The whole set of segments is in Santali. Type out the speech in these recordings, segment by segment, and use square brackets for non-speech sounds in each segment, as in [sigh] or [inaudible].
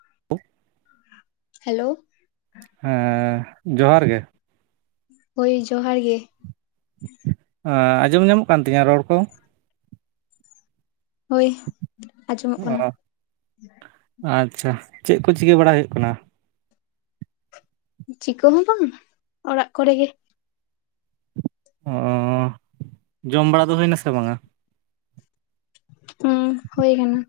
[unintelligible] [inaudible] ᱦᱮᱞᱳ, ᱮᱸ ᱡᱚᱦᱟᱨ ᱜᱮ᱾ ᱦᱳᱭ ᱡᱚᱦᱟᱨ ᱜᱮ᱾ ᱮᱸ ᱟᱸᱡᱚᱢ ᱧᱟᱢᱚᱜ ᱠᱟᱱ ᱛᱤᱧᱟᱹ ᱨᱚᱲ ᱠᱚ? ᱦᱳᱭ ᱟᱸᱡᱚᱢᱚᱜ ᱠᱟᱱᱟ᱾ ᱚ ᱟᱪᱪᱷᱟ ᱪᱮᱫ ᱠᱚ ᱪᱤᱠᱟᱹ ᱵᱟᱲᱟᱭ ᱦᱳᱭᱩᱜ ᱠᱟᱱᱟ? ᱪᱤᱠᱟᱹ ᱦᱚᱸ ᱵᱟᱝ ᱚᱲᱟᱜ ᱠᱚᱨᱮ ᱜᱮ᱾ ᱚᱸ ᱡᱚᱢ ᱵᱟᱲᱟ ᱫᱚ ᱦᱳᱭᱱᱟ ᱥᱮ ᱵᱟᱝᱟ? ᱦᱸ ᱦᱳᱭ ᱠᱟᱱᱟ᱾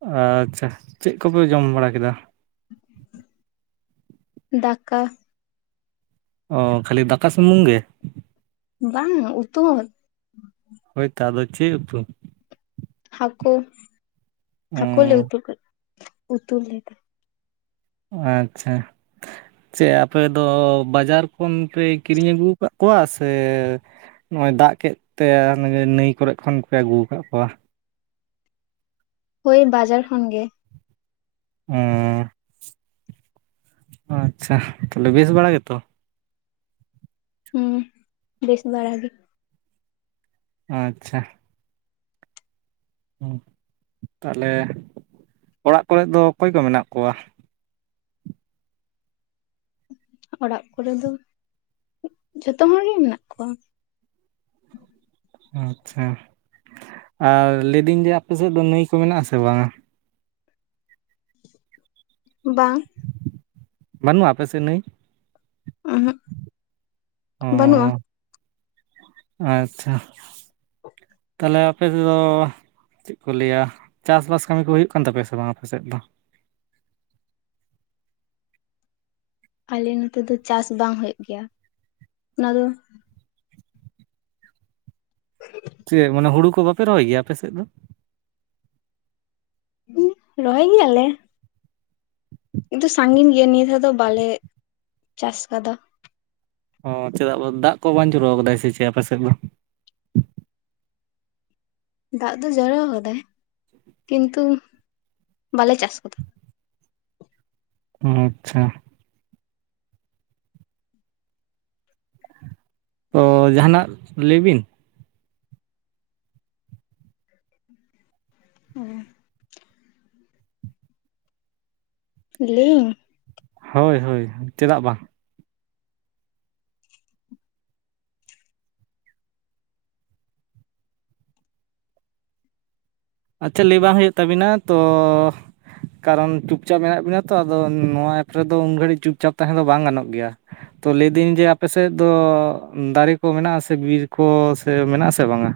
ᱟᱪᱪᱷᱟ, ᱪᱮᱫ ᱠᱚᱯᱮ ᱡᱚᱢ ᱵᱟᱲᱟ ᱠᱮᱫᱟ? ᱫᱟᱠᱟ, ᱚ ᱠᱷᱟᱹᱞᱤ ᱫᱟᱠᱟ ᱥᱩᱢᱩᱝ ᱜᱮ? ᱵᱟᱝ ᱩᱛᱩ ᱦᱚᱸ᱾ ᱦᱳᱭ ᱛᱚ ᱟᱫᱚ ᱪᱮᱫ ᱩᱛᱩ ᱦᱟᱠᱩ, ᱦᱟᱠᱩ ᱞᱮ ᱚᱸ ᱩᱛᱩ ᱠᱮᱫ, ᱩᱛᱩ ᱞᱮᱫᱟ᱾ ᱟᱪᱪᱷᱟ ᱪᱮᱫ ᱟᱯᱮ ᱫᱚ ᱵᱟᱡᱟᱨ ᱠᱷᱚᱱ ᱯᱮ ᱠᱤᱨᱤᱧ ᱟᱹᱜᱩ ᱟᱠᱟᱫ ᱠᱚᱣᱟ ᱥᱮ ᱱᱚᱜᱼᱚᱭ ᱫᱟᱜ ᱠᱮᱫ ᱛᱮ ᱱᱟᱹᱭ ᱠᱚᱨᱮ ᱠᱷᱚᱱ ᱯᱮ ᱟᱹᱜᱩ ᱟᱠᱟᱫ ᱠᱚᱣᱟ᱾ ᱦᱳᱭ ᱵᱟᱡᱟᱨ ᱠᱷᱚᱱ ᱜᱮ᱾ ᱦᱮᱸ ᱚ ᱟᱪᱪᱷᱟ ᱛᱟᱦᱚᱞᱮ ᱵᱮᱹᱥ ᱵᱟᱲᱟ ᱜᱮᱛᱚ ᱾ ᱦᱩᱸ ᱵᱮᱹᱥ ᱵᱟᱲᱟ ᱜᱮ ᱾ ᱟᱪᱪᱷᱟ ᱾ ᱛᱟᱦᱚᱞᱮ ᱚᱲᱟᱜ ᱠᱚᱨᱮ ᱫᱚ ᱚᱠᱚᱭ ᱠᱚ ᱢᱮᱱᱟᱜ ᱠᱚᱣᱟ? ᱚᱲᱟᱜ ᱠᱚᱨᱮ ᱫᱚ, ᱡᱚᱛᱚ ᱦᱚᱲᱜᱮ ᱢᱮᱱᱟᱜ ᱠᱚᱣᱟ ᱾ ᱟᱪᱪᱷᱟ ᱟᱨ ᱞᱟᱹᱭᱫᱟᱹᱧ ᱡᱮ ᱟᱯᱮ ᱥᱮᱫ ᱫᱚ ᱱᱟᱹᱭ ᱠᱚ ᱢᱮᱱᱟᱜᱼᱟ ᱥᱮ ᱵᱟᱝᱟ? ᱵᱟᱝ ᱾ ᱵᱟᱹᱱᱩᱜ-ᱟ ᱟᱯᱮ ᱥᱮᱫ ᱱᱟᱹᱭ? ᱩᱸᱦᱩᱜ ᱚ ᱵᱟᱹᱱᱩᱜᱼᱟ ᱾ ᱟᱪᱪᱷᱟ, ᱛᱟᱦᱞᱮ ᱟᱯᱮ ᱛᱮᱫᱚ ᱪᱮᱫ ᱠᱚ ᱞᱟᱹᱭᱟ ᱪᱟᱥᱵᱟᱥ ᱠᱟᱹᱢᱤ ᱠᱚ ᱦᱩᱭᱩᱜ ᱠᱟᱱ ᱛᱟᱯᱮᱭᱟ ᱥᱮ ᱵᱟᱝ ᱟᱯᱮ ᱥᱮᱫ ᱫᱚ? ᱟᱞᱮ ᱱᱚᱛᱮ ᱫᱚ ᱪᱟᱥ ᱵᱟᱝ ᱦᱩᱭᱩᱜ ᱜᱮᱭᱟ ᱾ ᱚᱱᱟ ᱫᱚ [unintelligible] ᱪᱮᱫ ᱢᱟᱱᱮ ᱦᱩᱲᱩ ᱠᱚ ᱵᱟᱯᱮ ᱨᱚᱦᱚᱭ ᱜᱮᱭᱟ ᱟᱯᱮ ᱥᱮᱫ ᱫᱚ? ᱨᱚᱦᱚᱭ ᱜᱮᱭᱟᱞᱮ᱾ ᱠᱤᱱᱛᱩ ᱥᱟᱺᱜᱤᱧ ᱜᱮᱭᱟ ᱱᱤᱭᱟᱹ ᱫᱷᱟᱣ ᱫᱚ ᱵᱟᱞᱮ [inaudible] ᱪᱟᱥ ᱠᱟᱫᱟ ᱾ ᱚ ᱪᱮᱫᱟᱜ ᱫᱟᱜ ᱠᱚ ᱵᱟᱝ ᱡᱚᱨᱚ ᱟᱠᱟᱫᱟᱭ ᱥᱮ ᱪᱮᱫ ᱟᱯᱮ ᱥᱮᱫ ᱫᱚ? ᱫᱟᱜ ᱫᱚ ᱡᱚᱨᱚ ᱟᱠᱟᱫᱟᱭ ᱠᱤᱱᱛᱩ ᱵᱟᱞᱮ ᱪᱟᱥ ᱠᱟᱫᱟ ᱾ ᱚ ᱟᱪᱪᱷᱟ ᱚ ᱡᱟᱦᱟᱸᱱᱟᱜ ᱞᱟᱹᱭ ᱵᱤᱱ, ᱦᱮᱸ ᱞᱮᱭᱤᱧ ᱦᱳᱭ ᱦᱳᱭ ᱪᱮᱫᱟᱜ ᱵᱟᱝ ᱾ ᱟᱪᱪᱷᱟ ᱞᱟᱹᱭ ᱵᱟᱝ ᱦᱩᱭᱩᱜ ᱛᱟᱵᱤᱱᱟ ᱛᱚ ᱠᱟᱨᱚᱱ ᱪᱩᱯᱪᱟᱯ ᱢᱮᱱᱟᱜ ᱵᱤᱱᱟ ᱛᱚ ᱟᱫᱚ ᱱᱚᱣᱟ ᱮᱯ ᱨᱮᱫᱚ ᱩᱱ ᱜᱷᱟᱹᱲᱤᱡ ᱪᱩᱯᱪᱟᱯ ᱛᱟᱦᱮᱸ ᱫᱚ ᱵᱟᱝ ᱜᱟᱱᱚᱜ ᱜᱮᱭᱟ ᱾ ᱛᱚ ᱞᱟᱹᱭᱫᱟᱹᱧ ᱡᱮ ᱟᱯᱮ ᱥᱮᱫ ᱫᱚ ᱫᱟᱨᱮᱹ ᱠᱚ ᱢᱮᱱᱟᱜᱼᱟᱥᱮ ᱵᱤᱨ ᱠᱚ ᱥᱮ ᱢᱮᱱᱟᱜ ᱟᱥᱮ ᱵᱟᱝᱟ?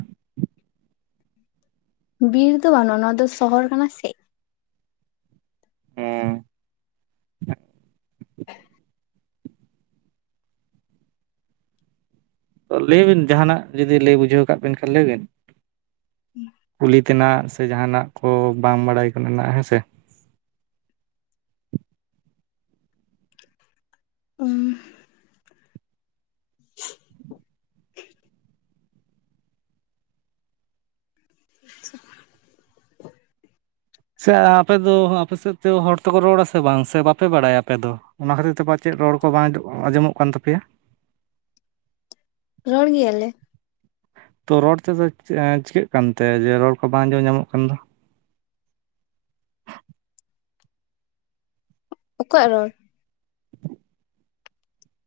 ᱵᱤᱨ ᱫᱚ ᱵᱟᱹᱱᱩᱜᱼᱟ, ᱱᱚᱣᱟ ᱫᱚ ᱥᱚᱦᱚᱨ ᱠᱟᱱᱟ ᱥᱮ ᱾ ᱚᱻ [unintelligible] ᱞᱟᱹᱭ ᱵᱤᱱ ᱡᱟᱦᱟᱸᱱᱟᱜ ᱡᱩᱫᱤ ᱞᱟᱹᱭ ᱵᱩᱡᱷᱟᱹᱣ ᱠᱟᱜ ᱵᱤᱱ ᱠᱷᱟᱱ ᱞᱟᱹᱭ ᱵᱤᱱ ᱾ ᱠᱩᱞᱤ ᱛᱮᱱᱟᱜ ᱥᱮ ᱡᱟᱦᱟᱸᱱᱟᱜ ᱠᱚ ᱵᱟᱝ ᱵᱟᱲᱟᱭ ᱠᱟᱱᱟ ᱦᱮᱸ ᱥᱮ ᱾ ᱩᱻ ᱟᱪᱪᱷᱟ ᱾ ᱥᱮ ᱟᱯᱮᱫᱚ ᱟᱯᱮ ᱥᱮᱫ ᱛᱮ ᱦᱚᱲ ᱛᱮᱠᱚ ᱨᱚᱲᱟ ᱥᱮ ᱵᱟᱝ ᱥᱮ ᱵᱟᱯᱮ ᱵᱟᱲᱟᱭᱟ ᱟᱯᱮ ᱫᱚ? ᱚᱱᱟ ᱠᱷᱟᱹᱛᱤᱨ ᱛᱮ ᱯᱟᱪᱮᱫ ᱨᱚᱲ ᱠᱚ ᱵᱟᱝ ᱟᱸᱡᱚᱢᱚᱜ ᱠᱟᱱ ᱛᱟᱯᱮᱭᱟ ᱾ ᱨᱚᱲ ᱜᱮᱭᱟᱞᱮ ᱾ ᱛᱚ ᱨᱚᱲ ᱛᱮᱫᱚ ᱪᱤᱠᱟᱹᱜ ᱠᱟᱱᱛᱮ ᱡᱮᱹ ᱨᱚᱲ ᱠᱚ ᱵᱟᱝ ᱟᱸᱡᱚᱢ ᱧᱟᱢᱚᱜ ᱠᱟᱱ ᱫᱚ? ᱚᱠᱚᱭᱟᱜ ᱨᱚᱲ ᱾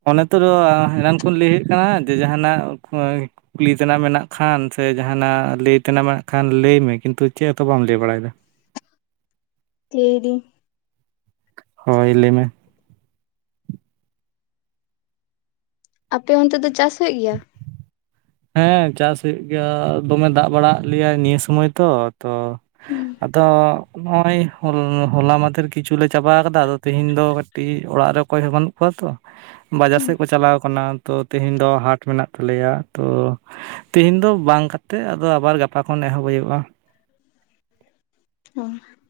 ᱚᱱᱮ ᱛᱚᱫᱚ ᱮᱱᱟᱱ ᱠᱷᱚᱱ ᱞᱟᱹᱭ ᱦᱩᱭᱩᱜ ᱠᱟᱱᱟ ᱡᱮ ᱡᱟᱸᱦᱟᱱᱟᱜ ᱠᱷᱚᱭ ᱠᱩᱞᱤ ᱛᱮᱱᱟᱜ ᱢᱮᱱᱟᱜ ᱠᱷᱟᱱ ᱥᱮ ᱡᱟᱸᱦᱟᱱᱟᱜ ᱞᱟᱹᱭ ᱛᱮᱱᱟᱜ ᱢᱮᱱᱟᱜ ᱠᱷᱟᱱ ᱞᱟᱹᱭᱢᱮ᱾ ᱠᱤᱱᱛᱩ ᱪᱮᱫ ᱦᱚᱸᱛᱚ ᱵᱟᱢ ᱞᱟᱹᱭ ᱵᱟᱲᱟᱭᱫᱟ᱾ ᱞᱟᱹᱭᱫᱤᱧ᱾ ᱦᱳᱭ ᱞᱟᱹᱭ ᱢᱮ᱾ ᱟᱯᱮ ᱚᱱᱛᱮ ᱫᱚ ᱪᱟᱥ ᱦᱩᱭᱩᱜ ᱜᱮᱭᱟ? ᱦᱮᱸ ᱪᱟᱥ ᱦᱩᱭᱩᱜ ᱜᱮᱭᱟ, ᱫᱚᱢᱮ ᱫᱟᱜ ᱵᱟᱲᱟ ᱟᱜ ᱞᱮᱭᱟ ᱱᱤᱭᱟᱹ ᱥᱩᱢᱚᱭ ᱛᱚ ᱛᱚ᱾ ᱟᱫᱚ ᱱᱚᱜ-ᱚᱭ ᱦᱚ ᱦᱚᱞᱟ ᱢᱟᱫᱷᱮᱨ ᱠᱤᱪᱷᱩᱞ ᱞᱮ ᱪᱟᱵᱟ ᱟᱠᱟᱫᱟ, ᱟᱫᱚ ᱛᱤᱦᱤᱧ ᱫᱚ ᱠᱟᱹᱴᱤᱡ ᱚᱲᱟᱜ ᱨᱮ ᱚᱠᱚᱭ ᱦᱚᱸ ᱵᱟᱹᱱᱩᱜ ᱠᱚᱣᱟ ᱛᱚ, ᱵᱟᱡᱟᱨ ᱥᱮᱫ ᱠᱚ ᱪᱟᱞᱟᱣ ᱠᱟᱱᱟ᱾ ᱛᱚ, ᱛᱤᱦᱮᱧ ᱫᱚ ᱦᱟᱴ ᱢᱮᱱᱟᱜ ᱛᱟᱞᱮᱭᱟ᱾ ᱛᱚ, ᱛᱤᱦᱤᱧ ᱫᱚ ᱵᱟᱝ ᱠᱟᱛᱮᱜ ᱟᱫᱚ ᱟᱵᱟᱨ ᱜᱟᱯᱟ ᱠᱷᱚᱱ ᱮᱦᱚᱵ ᱦᱩᱭᱩᱜ-ᱟ᱾ [unintelligible]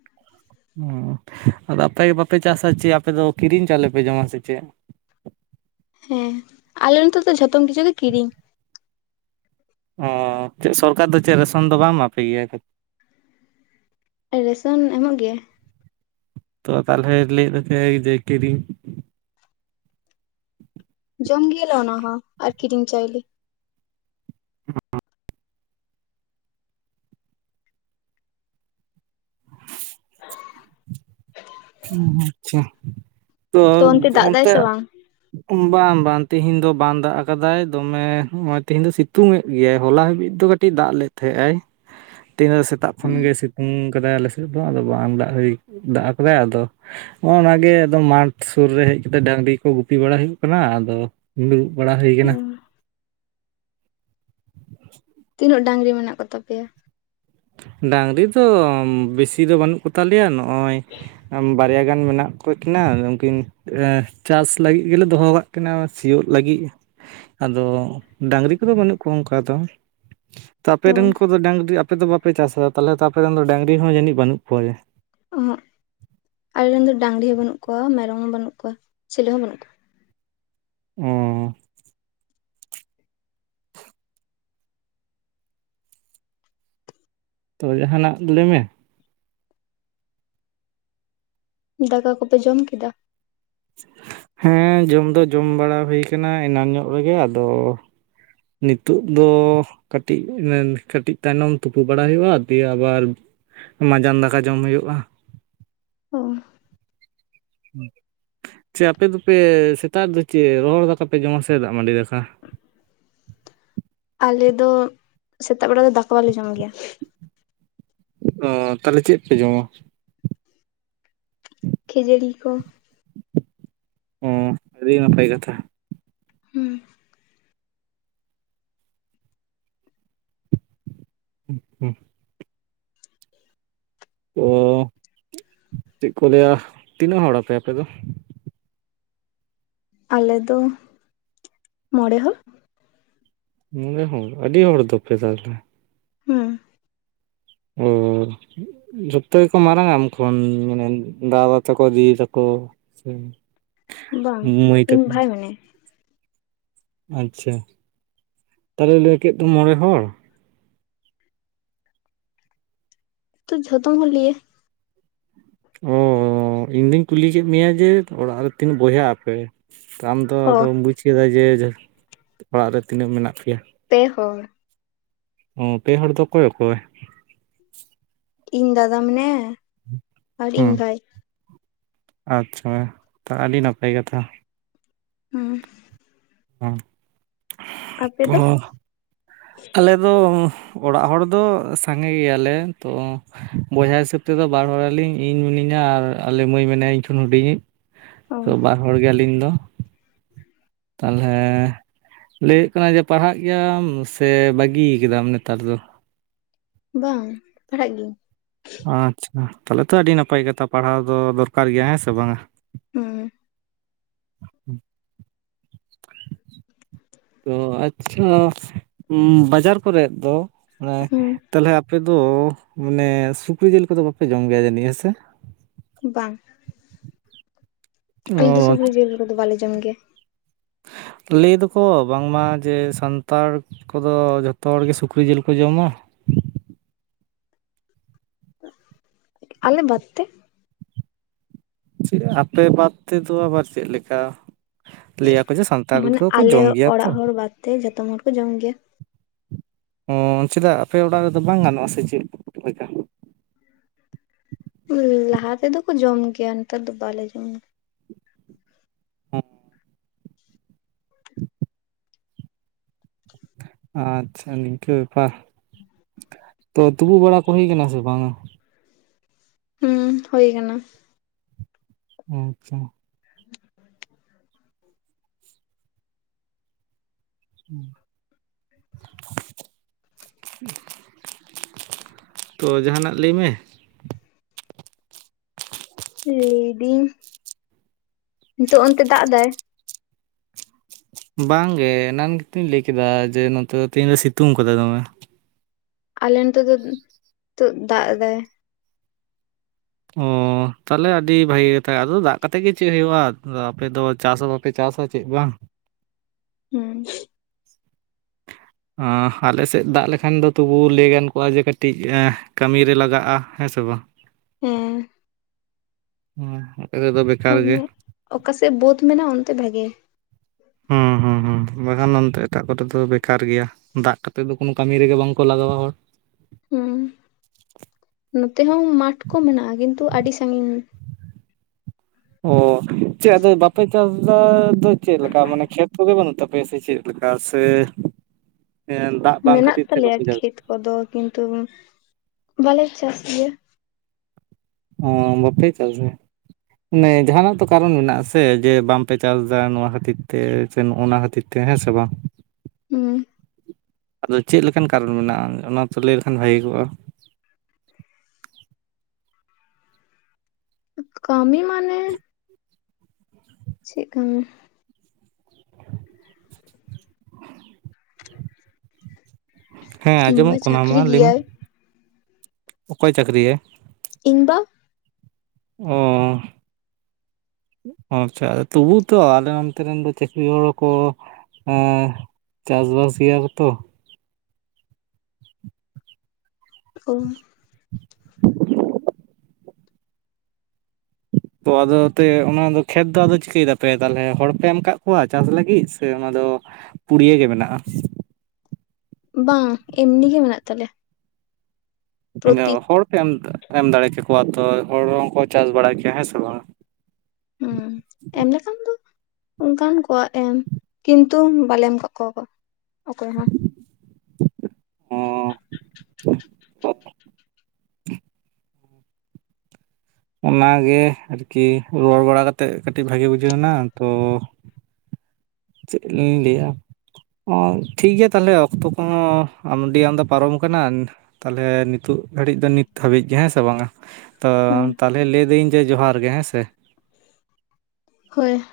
ᱩᱸᱻ ᱟᱫᱚ ᱟᱯᱮ ᱜᱮ ᱵᱟᱯᱮ ᱪᱟᱥᱟ, ᱪᱮᱫ ᱟᱯᱮ ᱫᱚ ᱠᱤᱨᱤᱧ ᱪᱟᱣᱞᱮ ᱯᱮ ᱡᱚᱢᱟ ᱥᱮ ᱪᱮᱫ? ᱦᱮᱸ ᱟᱞᱮ ᱱᱚᱛᱮ ᱫᱚ ᱡᱷᱚᱛᱚᱢ ᱠᱤᱪᱷᱩ ᱜᱮ ᱠᱤᱨᱤᱧ᱾ ᱚᱻ ᱪᱮᱫ ᱥᱚᱨᱠᱟᱨ ᱫᱚ ᱪᱮᱫ ᱨᱮᱥᱚᱱ ᱫᱚ ᱵᱟᱭ ᱮᱢᱟᱯᱮ ᱜᱮᱭᱟ? ᱨᱮᱥᱚᱱ ᱮᱢᱚᱜ ᱜᱮᱭᱟ᱾ ᱛᱚ, ᱛᱟᱞᱦᱮ ᱞᱟᱹᱭᱮᱫ ᱫᱚᱞᱮ ᱡᱮ ᱠᱤᱨᱤᱧ᱾ ᱡᱚᱢ ᱜᱮᱭᱟᱞᱮ ᱚᱱᱟ ᱦᱚᱸ ᱟᱨ ᱠᱤᱨᱤᱧ ᱪᱟᱣᱞᱮ᱾ [unintelligible] ᱟᱪᱪᱷᱟ, ᱛᱚ ᱫᱟᱜ ᱫᱟᱭ ᱚᱱᱛᱮ ᱥᱮ ᱵᱟᱝ ᱵᱟᱝ ᱵᱟᱝ, ᱛᱤᱦᱤᱧ ᱫᱚ ᱵᱟᱝ ᱫᱟᱜ ᱟᱠᱟᱫᱟᱭ ᱫᱚᱢᱮ ᱱᱚᱜ-ᱚᱭ ᱛᱤᱦᱤᱧ ᱫᱚ ᱥᱤᱛᱩᱝ ᱮᱫ ᱜᱮᱭᱟᱭ, ᱦᱚᱞᱟ ᱦᱟᱹᱵᱤᱡ ᱫᱚ ᱠᱟ ᱴᱤᱡ ᱫᱟᱜ ᱞᱮᱫ ᱛᱟᱦᱮᱸᱜ-ᱟᱭ᱾ ᱛᱤᱦᱤᱧ ᱫᱚ ᱥᱮᱛᱟᱜ ᱠᱷᱚᱱᱜᱮ ᱥᱤᱛᱩᱝ ᱠᱟᱫᱟᱭ ᱟᱞᱮ ᱥᱮᱫ ᱫᱚ᱾ ᱟᱫᱚ ᱵᱟᱝ ᱫᱟᱜ ᱦᱩᱭ ᱫᱟᱜ ᱟᱠᱟᱫᱟᱭ ᱟᱫᱚ ᱱᱚᱜ-ᱚᱱᱟᱜᱮ ᱮᱠᱫᱚᱢ ᱢᱟᱴᱷ ᱥᱩᱨ ᱨᱮ ᱦᱮᱡ ᱠᱟᱛᱮᱫ ᱰᱟᱝᱨᱤ ᱠᱚ ᱜᱩᱯᱤ ᱵᱟᱲᱟ ᱦᱩᱭᱩᱜ ᱠᱟᱱᱟ᱾ ᱟᱫᱚ ᱫᱩᱲᱩᱵ ᱵᱟᱲᱟ ᱦᱩᱭ ᱠᱟᱱᱟ᱾ ᱛᱤᱱᱟᱹᱜ ᱰᱟᱝᱨᱤ ᱢᱮᱱᱟᱜ ᱠᱚ ᱛᱟᱯᱮᱭᱟ? ᱰᱟᱝᱨᱤ ᱫᱚ ᱵᱤᱥᱤ ᱫᱚ ᱵᱟᱹᱱᱩᱜ ᱠᱚᱛᱟᱞᱮᱭᱟ ᱱᱚᱜ-ᱚᱭ ᱵᱟ ᱵᱟᱨᱭᱟ ᱜᱟᱱ ᱢᱮᱱᱟᱜ ᱠᱚ ᱠᱤᱱᱟ ᱩᱱᱠᱤᱱ ᱮᱸᱻ ᱪᱟᱥ ᱞᱟᱹᱜᱤᱫ ᱜᱮᱞᱮ ᱫᱚᱦᱚ ᱟᱠᱟᱫ ᱠᱤᱱᱟᱹ ᱥᱤᱭᱳᱜ ᱞᱟᱹᱜᱤᱫ᱾ ᱟᱫᱚ ᱰᱟᱝᱨᱤ ᱠᱚᱫᱚ ᱵᱟᱹᱱᱩᱜ ᱠᱚᱣᱟ ᱚᱝᱠᱟ ᱫᱚ᱾ ᱛᱚ ᱟᱯᱮ ᱨᱮᱱ ᱠᱚᱫᱚ ᱰᱟᱝᱨᱤ, ᱟᱯᱮ ᱫᱚ ᱵᱟᱯᱮ ᱪᱟᱥᱫᱟ ᱛᱟᱦᱞᱮ ᱛᱚ ᱟᱯᱮᱨᱮᱱ ᱫᱚ ᱰᱟᱝᱨᱤ ᱦᱚᱸ ᱡᱟᱹᱱᱤᱡ ᱵᱟᱹᱱᱩᱜ ᱠᱚᱣᱟ᱾ ᱚᱦᱚᱸᱜ, ᱟᱞᱮᱨᱮᱱ ᱫᱚ ᱰᱟᱟᱝᱨᱤ ᱦᱚᱸ ᱵᱟᱹᱱᱩᱜ ᱠᱚᱣᱟ, ᱢᱮᱨᱚᱢ ᱦᱚᱸ ᱵᱟᱹᱱᱩᱜ ᱠᱚᱣᱟ, ᱪᱤᱞᱤ ᱦᱚᱸ ᱵᱟᱹᱱᱩᱜ ᱠᱚᱣᱟ᱾ ᱚᱻ [inaudible] ᱛᱚ, ᱡᱟᱸᱦᱟᱱᱟᱜ ᱞᱟᱹᱭᱢᱮ᱾ ᱫᱟᱠᱟ ᱠᱚᱯᱮ ᱡᱚᱢ ᱠᱮᱫᱟ? ᱦᱮᱸ ᱡᱚᱢ ᱫᱚ ᱡᱚᱢ ᱵᱟᱲᱟ ᱦᱩᱭ ᱠᱟᱱᱟ ᱮᱱᱟᱱ ᱧᱚᱜ ᱨᱮᱜᱮ᱾ ᱟᱫᱚ ᱱᱤᱛᱳᱜ ᱫᱚ ᱠᱟᱹᱴᱤᱡ ᱤᱱᱟᱹᱱ ᱠᱟᱹᱴᱤᱡ ᱛᱟᱭᱱᱚᱢ ᱛᱩᱯᱩ ᱵᱟᱲᱟ ᱦᱩᱭᱩᱜ-ᱟ, ᱫᱤᱭᱮ ᱟᱵᱟᱨ ᱢᱟᱡᱟᱱ ᱫᱟᱠᱟ ᱡᱚᱢ ᱦᱩᱭᱩᱜ-ᱟ᱾ ᱚ᱾ ᱪᱮ, ᱟᱯᱮ ᱫᱚᱯᱮ ᱥᱮᱛᱟᱜ ᱨᱮ ᱫᱚ ᱪᱮᱫ ᱨᱚᱦᱚᱲ ᱫᱟᱠᱟ ᱯᱮ ᱡᱚᱢᱟ ᱥᱮ ᱫᱟᱜ ᱢᱟᱹᱰᱤ ᱫᱟᱠᱟ? ᱟᱞᱮ ᱫᱚ ᱥᱮᱛᱟᱜ ᱵᱮᱲᱟ ᱫᱚ ᱫᱟᱠᱟ ᱵᱟᱞᱮ ᱡᱚᱢ ᱜᱮᱭᱟ᱾ ᱚ, ᱛᱟᱦᱞᱮ ᱪᱮᱫ ᱯᱮ ᱡᱚᱢᱟ? ᱠᱷᱟᱹᱡᱟᱹᱲᱤ ᱠᱚ᱾ ᱚ, ᱟᱹᱰᱤ ᱱᱟᱯᱟᱭ ᱠᱟᱛᱷᱟ᱾ ᱦᱩᱸ᱾ ᱦᱩᱸ ᱦᱩᱸ᱾ ᱚ ᱪᱮᱫ ᱠᱚ ᱞᱟᱹᱭᱟ ᱛᱤᱱᱟᱹᱜ ᱦᱚᱲ ᱟᱯᱮ ᱟᱯᱮ ᱫᱚ? ᱟᱞᱮ ᱫᱚ ᱢᱚᱸᱬᱮ ᱦᱚᱲ᱾ ᱢᱚᱸᱬᱮ ᱦᱟᱲ ᱟᱹᱰᱤ ᱦᱚᱲ ᱫᱚᱯᱮ ᱛᱟᱦᱚᱞᱮᱼᱼ ᱦᱩᱸ᱾ ᱚᱼᱼ ᱡᱚᱛᱚ ᱜᱮᱠᱚ ᱢᱟᱨᱟᱝ ᱟ ᱟᱢ ᱠᱷᱚᱱ ᱢᱟᱱᱮ ᱫᱟᱫᱟ ᱛᱟᱠᱚ ᱫᱤᱫᱤ ᱛᱟᱠᱚᱼᱼ ᱥᱮᱼᱼ ᱵᱟᱝ ᱤᱧ ᱵᱷᱟᱭ ᱢᱮᱱᱟᱭᱟ-ᱟ᱾ ᱟᱪᱪᱷᱟ ᱛᱚᱵᱮ ᱞᱟᱹᱭ ᱠᱮᱫ ᱫᱚ ᱢᱚᱬᱮ ᱦᱚᱲᱼᱼ ᱛᱚ ᱡᱷᱚᱛᱚ ᱦᱚᱲ ᱞᱤᱭᱮᱼᱼ ᱚ ᱤᱧ ᱫᱩᱧ ᱠᱩᱞᱤ ᱠᱮᱫ ᱢᱮᱭᱟ ᱡᱮ ᱚᱲᱟᱜ ᱨᱮ ᱛᱤᱱ ᱵᱚᱭᱦᱟᱜ ᱟᱯᱮ? ᱟᱢᱫᱚ ᱚ ᱟᱫᱚᱢ ᱵᱩᱡᱽ ᱠᱮᱫᱟ ᱡᱮ ᱚᱲᱟᱜ ᱨᱮ ᱛᱤᱱᱟᱹᱜ ᱢᱮᱱᱟᱜ ᱯᱮᱭᱟ? ᱯᱮ ᱦᱚᱲ᱾ ᱚ ᱯᱮ ᱦᱚᱲ ᱫᱚ ᱚᱠᱚᱭ ᱚᱠᱚᱭ? ᱤᱧ ᱫᱟᱫᱟ ᱢᱮᱱᱟᱭᱟ ᱟᱨ ᱤᱧ ᱦᱩᱸ ᱵᱷᱟᱭ᱾ ᱟᱪᱪᱷᱟ ᱛᱚ ᱟᱹᱰᱤ ᱱᱟᱯᱟᱭ ᱠᱟᱛᱷᱟ ᱾ ᱦᱩᱸ᱾ ᱦᱮᱸ ᱟᱯᱮ ᱛᱚᱼᱼ ᱫᱚ ᱟᱞᱮ ᱫᱚ ᱚᱲᱟᱜ ᱦᱚᱲ ᱫᱚ ᱥᱟᱸᱜᱮ ᱜᱮᱭᱟᱞᱮ ᱛᱚ ᱵᱚᱭᱦᱟ ᱦᱤᱥᱟᱹᱵ ᱛᱮᱫᱚ ᱵᱟᱨ ᱦᱚᱲᱟᱞᱤᱧ ᱤᱧ ᱢᱤᱱᱟᱹᱧᱟ ᱟᱨ ᱟᱞᱮ ᱢᱟᱹᱭ ᱢᱮᱱᱟᱭᱟ ᱤᱧ ᱠᱷᱚᱱ ᱦᱩᱰᱤᱧ ᱤᱡ ᱚ ᱾ ᱛᱚ ᱵᱟᱨ ᱦᱚᱲ ᱜᱮᱭᱟᱞᱤᱧ ᱫᱚ ᱾ ᱛᱟᱦᱚᱞᱮ ᱞᱟᱹᱭ ᱦᱭᱳᱜ ᱠᱟᱱᱟ ᱡᱮ ᱯᱟᱲᱦᱟᱜ ᱜᱮᱭᱟᱢ ᱥᱮ ᱵᱟᱹᱜᱤ ᱠᱮᱫᱟᱢ ᱱᱮᱛᱟᱨ ᱫᱚ? ᱵᱟᱝ ᱯᱟᱲᱦᱟᱜ ᱜᱤᱭᱟᱹᱧ ᱾ ᱟᱪᱪᱷᱟ ᱛᱟᱦᱚᱞᱮ ᱛᱚ ᱟᱹᱰᱤ ᱱᱟᱯᱟᱭ ᱠᱟᱛᱷᱟ ᱯᱟᱲᱦᱟᱣ ᱫᱚ ᱫᱚᱨᱠᱟᱨ ᱜᱮᱭᱟ ᱦᱮᱸ ᱥᱮ ᱵᱟᱝᱟ ᱾ ᱦᱩᱸ᱾ ᱦᱮᱸ [unintelligible] ᱛᱚ ᱟᱪᱪᱷᱟ ᱵᱟᱡᱟᱨ ᱠᱚᱨᱮ ᱫᱚ ᱦᱩᱸ ᱛᱟᱦᱚᱞᱮ ᱟᱯᱮ ᱫᱚ ᱢᱟᱱᱮ ᱥᱩᱠᱨᱤ ᱡᱤᱞ ᱠᱚᱫᱚ ᱵᱟᱯᱮ ᱡᱚᱢ ᱜᱮᱭᱟ ᱡᱟᱹᱱᱤᱡ ᱦᱮᱸ ᱥᱮ? ᱵᱟᱝ ᱾ ᱚ ᱟᱞᱮ ᱫᱚ ᱥᱩᱠᱨᱤ ᱡᱮᱞ ᱠᱚᱫᱚ ᱵᱟᱞᱮ ᱡᱚᱢ ᱜᱮᱭᱟ ᱾ ᱞᱟᱹᱭ ᱫᱚᱠᱚ ᱵᱟᱝᱢᱟ ᱡᱮ ᱥᱟᱱᱛᱟᱲ ᱠᱚᱫᱚ ᱡᱷᱚᱛᱚ ᱦᱚᱲᱜᱮ ᱥᱩᱠᱨᱤ ᱡᱤᱞ ᱠᱚ ᱡᱚᱢᱟ ᱾ ᱟᱞᱮ ᱵᱟᱫ ᱛᱮ ᱾ ᱪᱮᱫ ᱟᱯᱮ ᱵᱟᱫ ᱛᱮᱫᱚ ᱟᱵᱟᱨ ᱪᱮᱫ ᱞᱮᱠᱟ? ᱞᱟᱹᱭᱟᱠᱚ ᱡᱮ ᱥᱟᱱᱛᱟᱲ ᱢᱟᱱᱮ ᱫᱚᱠᱚ ᱟᱞᱮ ᱡᱚᱢ ᱜᱮᱭᱟ ᱛᱚ ᱚᱲᱟᱜ ᱦᱚᱲ ᱵᱟᱫ ᱛᱮ ᱡᱚᱛᱚᱢ ᱦᱚᱲ ᱠᱚ ᱡᱚᱢ ᱜᱮᱭᱟ ᱾ ᱚ ᱪᱮᱫᱟᱜ ᱟᱯᱮ ᱚᱲᱟᱜ ᱨᱮᱫᱚ ᱵᱟᱝ ᱜᱟᱱᱚᱜᱼᱟ ᱥᱮ ᱪᱮᱫ ᱞᱮᱠᱟ? ᱞᱟᱦᱟ ᱛᱮᱫᱚ ᱠᱚ ᱡᱚᱢ ᱜᱮᱭᱟ ᱱᱮᱛᱟᱨ ᱫᱚ ᱵᱟᱞᱮ ᱡᱚᱢᱟ ᱾ [unintelligible] ᱟᱪᱪᱷᱟ ᱱᱤᱝᱠᱟᱹ ᱵᱮᱯᱟᱨ ᱛᱚ ᱛᱩᱸᱯᱩ ᱵᱟᱲᱟ ᱠᱚ ᱦᱩᱭ ᱠᱟᱱᱟ ᱥᱮ ᱵᱟᱝᱟ? ᱦᱩᱸ ᱦᱳᱭ ᱟᱠᱟᱱᱟ ᱾ ᱟᱪᱪᱷᱟ᱾ ᱦᱩᱸ [unintelligible] ᱛᱚ ᱡᱟᱦᱟᱱᱟᱜ ᱞᱟᱹᱭ ᱢᱮ? ᱞᱟᱹᱭ ᱮᱫᱤᱧ ᱱᱤᱛᱚᱜ ᱚᱱᱛᱮ ᱫᱟᱜ ᱮ ᱫᱟᱭ? ᱵᱟᱝᱜᱮ ᱮᱱᱟᱝ ᱜᱮᱛᱩᱧ ᱞᱟᱹᱭ ᱠᱮᱫᱟ ᱡᱮ ᱱᱚᱛᱮ ᱫᱚ ᱛᱮᱦᱤᱧ ᱫᱚ ᱥᱤᱛᱩᱝ ᱟᱠᱟᱫᱟ ᱫᱚᱢᱮ ᱾ ᱟᱞᱮ ᱱᱚᱛᱮ ᱫᱚᱫ ᱛᱚᱜ ᱫᱟᱜ ᱮᱫᱟᱭ ᱾ ᱚᱸᱻ ᱛᱟᱦᱮᱞᱮ ᱟᱹᱰᱤ ᱵᱷᱟᱜᱤ ᱠᱟᱛᱷᱟ ᱟᱫᱚ ᱫᱟᱜ ᱠᱟᱛᱮᱜ ᱜᱮ ᱪᱮᱜ ᱦᱩᱭᱩᱜᱼᱟ, ᱟᱫᱚ ᱟᱯᱮ ᱫᱚ ᱪᱟᱥ ᱦᱚᱸ ᱵᱟᱯᱮ ᱪᱟᱥᱼᱟ, ᱪᱮᱜ ᱵᱟᱝ ᱾ ᱦᱩᱸ᱾ ᱟᱸᱦ ᱟᱞᱮ ᱥᱮᱫ ᱫᱟᱜ ᱞᱮᱠᱷᱟᱱ ᱫᱚ ᱛᱚᱵᱩ ᱞᱟᱹᱭ ᱜᱟᱱ ᱠᱚᱜᱼᱟ ᱡᱮ ᱠᱟᱹᱴᱤᱡ ᱮᱸ ᱠᱟᱹᱢᱤ ᱨᱮ ᱞᱟᱜᱟᱜᱼᱟ, ᱦᱮᱸ ᱥᱮ ᱵᱟᱝ? ᱦᱮᱸ᱾ ᱦᱩᱸ ᱟᱯᱮ ᱫᱚ ᱟᱫᱚ ᱵᱮᱠᱟᱨ ᱟᱨ ᱜᱮ᱾ ᱚᱱᱮ ᱚᱠᱟᱥᱮᱫ ᱵᱟᱹᱫ ᱢᱮᱱᱟᱜᱼᱟ ᱚᱱᱛᱮ ᱵᱷᱟᱜᱮ᱾ ᱦᱩᱸ ᱦᱩᱸ ᱦᱩᱸ ᱦᱩᱸ, ᱵᱟᱠᱷᱟᱱ ᱚᱱᱛᱮ ᱮᱴᱟᱜ ᱠᱚᱨᱮ ᱫᱚ ᱵᱮᱠᱟᱨ ᱜᱮᱭᱟ, ᱫᱟᱜ ᱠᱟᱛᱮ ᱫᱚ ᱠᱳᱱᱳ ᱠᱟᱹᱢᱤ ᱨᱮᱜᱮ ᱵᱟᱝ ᱠᱚ ᱞᱟᱜᱟᱣᱟ ᱦᱚᱲ ᱾ ᱦᱩᱸ, ᱱᱚᱛᱮ ᱦᱚᱸ ᱢᱟᱴᱷ ᱠᱚ ᱢᱮᱱᱟᱜᱼᱟ ᱠᱤᱱᱛᱩ ᱟᱹᱰᱤ ᱥᱟᱺᱜᱤᱧ ᱾ ᱚ ᱪᱮᱜ ᱟᱫᱚ ᱵᱟᱯᱮ ᱪᱟᱥ ᱮᱫᱟ ᱫᱚ ᱪᱮᱫ ᱞᱮᱠᱟ ᱢᱟᱱᱮ ᱠᱷᱮᱛ ᱠᱚ ᱫᱚ ᱵᱟᱹᱱᱩᱜ ᱛᱟᱯᱮᱭᱟ ᱥᱮ ᱪᱮᱫ ᱞᱮᱠᱟ ᱥᱮ ᱮᱸᱫ ᱢᱮᱱᱟᱜ ᱛᱟᱞᱮᱭᱟ ᱠᱷᱮᱛ ᱠᱚᱫᱚ ᱠᱤᱱᱛᱩᱝ ᱵᱟᱞᱮ ᱪᱟᱥ ᱜᱮᱭᱟ ᱾ ᱚᱸᱻ ᱵᱟᱯᱮ ᱪᱟᱥ ᱜᱮᱭᱟ, ᱢᱟᱱᱮ ᱡᱟᱦᱟᱸᱱᱟᱜ ᱛᱚ ᱠᱟᱨᱚᱱ ᱢᱮᱱᱟᱜᱼᱟ ᱥᱮ ᱡᱮ ᱵᱟᱝ ᱯᱮ ᱪᱟᱥ ᱮᱫᱟ ᱱᱚᱣᱟ ᱠᱷᱟᱹᱛᱤᱨ ᱛᱮ ᱥᱮ ᱱᱚᱜ-ᱚ ᱱᱚᱣᱟ ᱠᱷᱟᱹᱛᱤᱨ ᱛᱮ ᱦᱮᱸ ᱥᱮ ᱵᱟᱝ? ᱦᱩᱸ, ᱟᱫᱚ ᱪᱮᱫ ᱞᱮᱠᱟᱱ ᱠᱟᱨᱚᱱ ᱢᱮᱱᱟᱜᱼᱟᱝ ᱚᱱᱟ ᱛᱚ ᱞᱟᱹᱭ ᱞᱮᱠᱷᱟᱱ ᱵᱷᱟᱹᱜᱤ ᱠᱚᱜᱼᱟ? ᱟᱸᱠ ᱠᱟᱹᱢᱤ ᱢᱟᱱᱮ ᱪᱮᱜ ᱠᱟᱹᱢᱤ? [inaudible] ᱦᱮᱸ ᱤᱧ ᱵᱟ ᱟᱸᱡᱚᱢᱚᱜ ᱠᱟᱱᱟ ᱪᱟᱠᱲᱤ ᱢᱟ ᱞᱟᱹᱭ ᱢᱮ ᱜᱮᱭᱟᱭ, ᱚᱠᱚᱭ ᱪᱟᱹᱠᱨᱤᱭᱟᱭ? ᱤᱧ ᱵᱟ᱾ ᱚᱻᱦ, ᱟᱪᱪᱷᱟ ᱟᱫᱚ ᱛᱚᱵᱩ ᱛᱚ ᱟᱞᱮ ᱱᱚᱱᱛᱮ ᱨᱮᱱ ᱫᱚ ᱪᱟᱹᱠᱨᱤ ᱦᱚᱲ ᱦᱚᱠᱚ ᱦᱚᱸ ᱪᱟᱥ ᱵᱟᱥ ᱜᱮᱭᱟ ᱠᱚ ᱛᱚ᱾ ᱚᱦ, ᱛᱚ ᱟᱫᱚ ᱮᱛᱮ ᱚᱱᱟᱫᱚ ᱠᱷᱮᱛ ᱫᱚ ᱟᱫᱚ ᱪᱤᱠᱟᱹᱭᱮᱫᱟ ᱯᱮ ᱛᱟᱞᱦᱮ ᱦᱚᱲ ᱯᱮ ᱮᱢ ᱠᱟᱜ ᱠᱚᱣᱟ ᱪᱟᱥ ᱞᱟᱹᱜᱤᱫ ᱥᱮ ᱚᱱᱟᱫᱚ ᱯᱩᱲᱭᱟᱹ ᱜᱮ ᱢᱮᱱᱟᱜᱼᱟ ᱾ ᱵᱟᱝᱼᱟᱸ, ᱮᱢᱱᱤ ᱜᱮ ᱢᱮᱱᱟᱜ ᱛᱟᱞᱮᱭᱟ ᱾ ᱤᱱᱟᱹ ᱦᱚᱲ ᱯᱮ ᱮᱢ, ᱮᱢ ᱫᱟᱲᱮ ᱠᱮᱠᱚᱣᱟ ᱛᱚ, ᱦᱚᱲ ᱨᱮᱦᱚᱸ ᱠᱚ ᱪᱟᱥ ᱵᱟᱲᱟ ᱠᱮᱭᱟ ᱦᱮᱸ ᱥᱮ ᱵᱟᱝᱼᱟ? ᱦᱩᱸ ᱮᱢ ᱞᱮᱠᱷᱟᱱ ᱫᱚ ᱚᱸᱠᱟᱱ ᱠᱚᱣᱟᱜ ᱮᱢ ᱠᱤᱱᱛᱩᱝ ᱵᱟᱞᱮ ᱮᱢ ᱟᱠᱟᱜ ᱠᱚᱣᱟ ᱠᱚ ᱚᱠᱚᱭ ᱦᱚᱸ᱾ ᱦᱚᱸ [unintelligible] ᱚᱸᱜ, ᱚᱱᱟ ᱜᱮ ᱟᱨᱠᱤ ᱨᱚᱲ ᱵᱟᱲᱟ ᱠᱟᱛᱮᱜ ᱠᱟᱹᱴᱤᱜ ᱵᱷᱟᱹᱜᱤ ᱵᱩᱡᱷᱟᱹᱣᱮᱱᱟ ᱛᱚ ᱪᱮᱜ ᱞᱤᱧ ᱞᱟᱹᱭᱟ, ᱚᱸ ᱴᱷᱤᱠ ᱜᱮᱭᱟ ᱛᱟᱦᱮᱞᱮ ᱚᱠᱛᱚ ᱠᱚᱦᱚᱸ ᱟᱢ ᱰᱤ ᱟᱢᱫᱟ ᱯᱟᱨᱚᱢ ᱟᱠᱟᱱᱟᱱ, ᱛᱟᱦᱮᱞᱮ ᱱᱤᱛᱩᱜ ᱜᱷᱟᱹᱲᱤᱡ ᱫᱚ ᱱᱤᱛ ᱦᱟᱹᱵᱤᱡ ᱜᱮ ᱦᱮᱸ ᱥᱮ ᱵᱟᱝᱼᱟ? ᱛᱚ ᱦᱩᱸ ᱛᱟᱞᱦᱮ ᱞᱟᱹᱭ ᱤᱫᱟᱹᱧ ᱡᱮ, ᱡᱚᱦᱟᱨ ᱜᱮ ᱦᱮᱸ ᱥᱮ? ᱦᱳᱭ᱾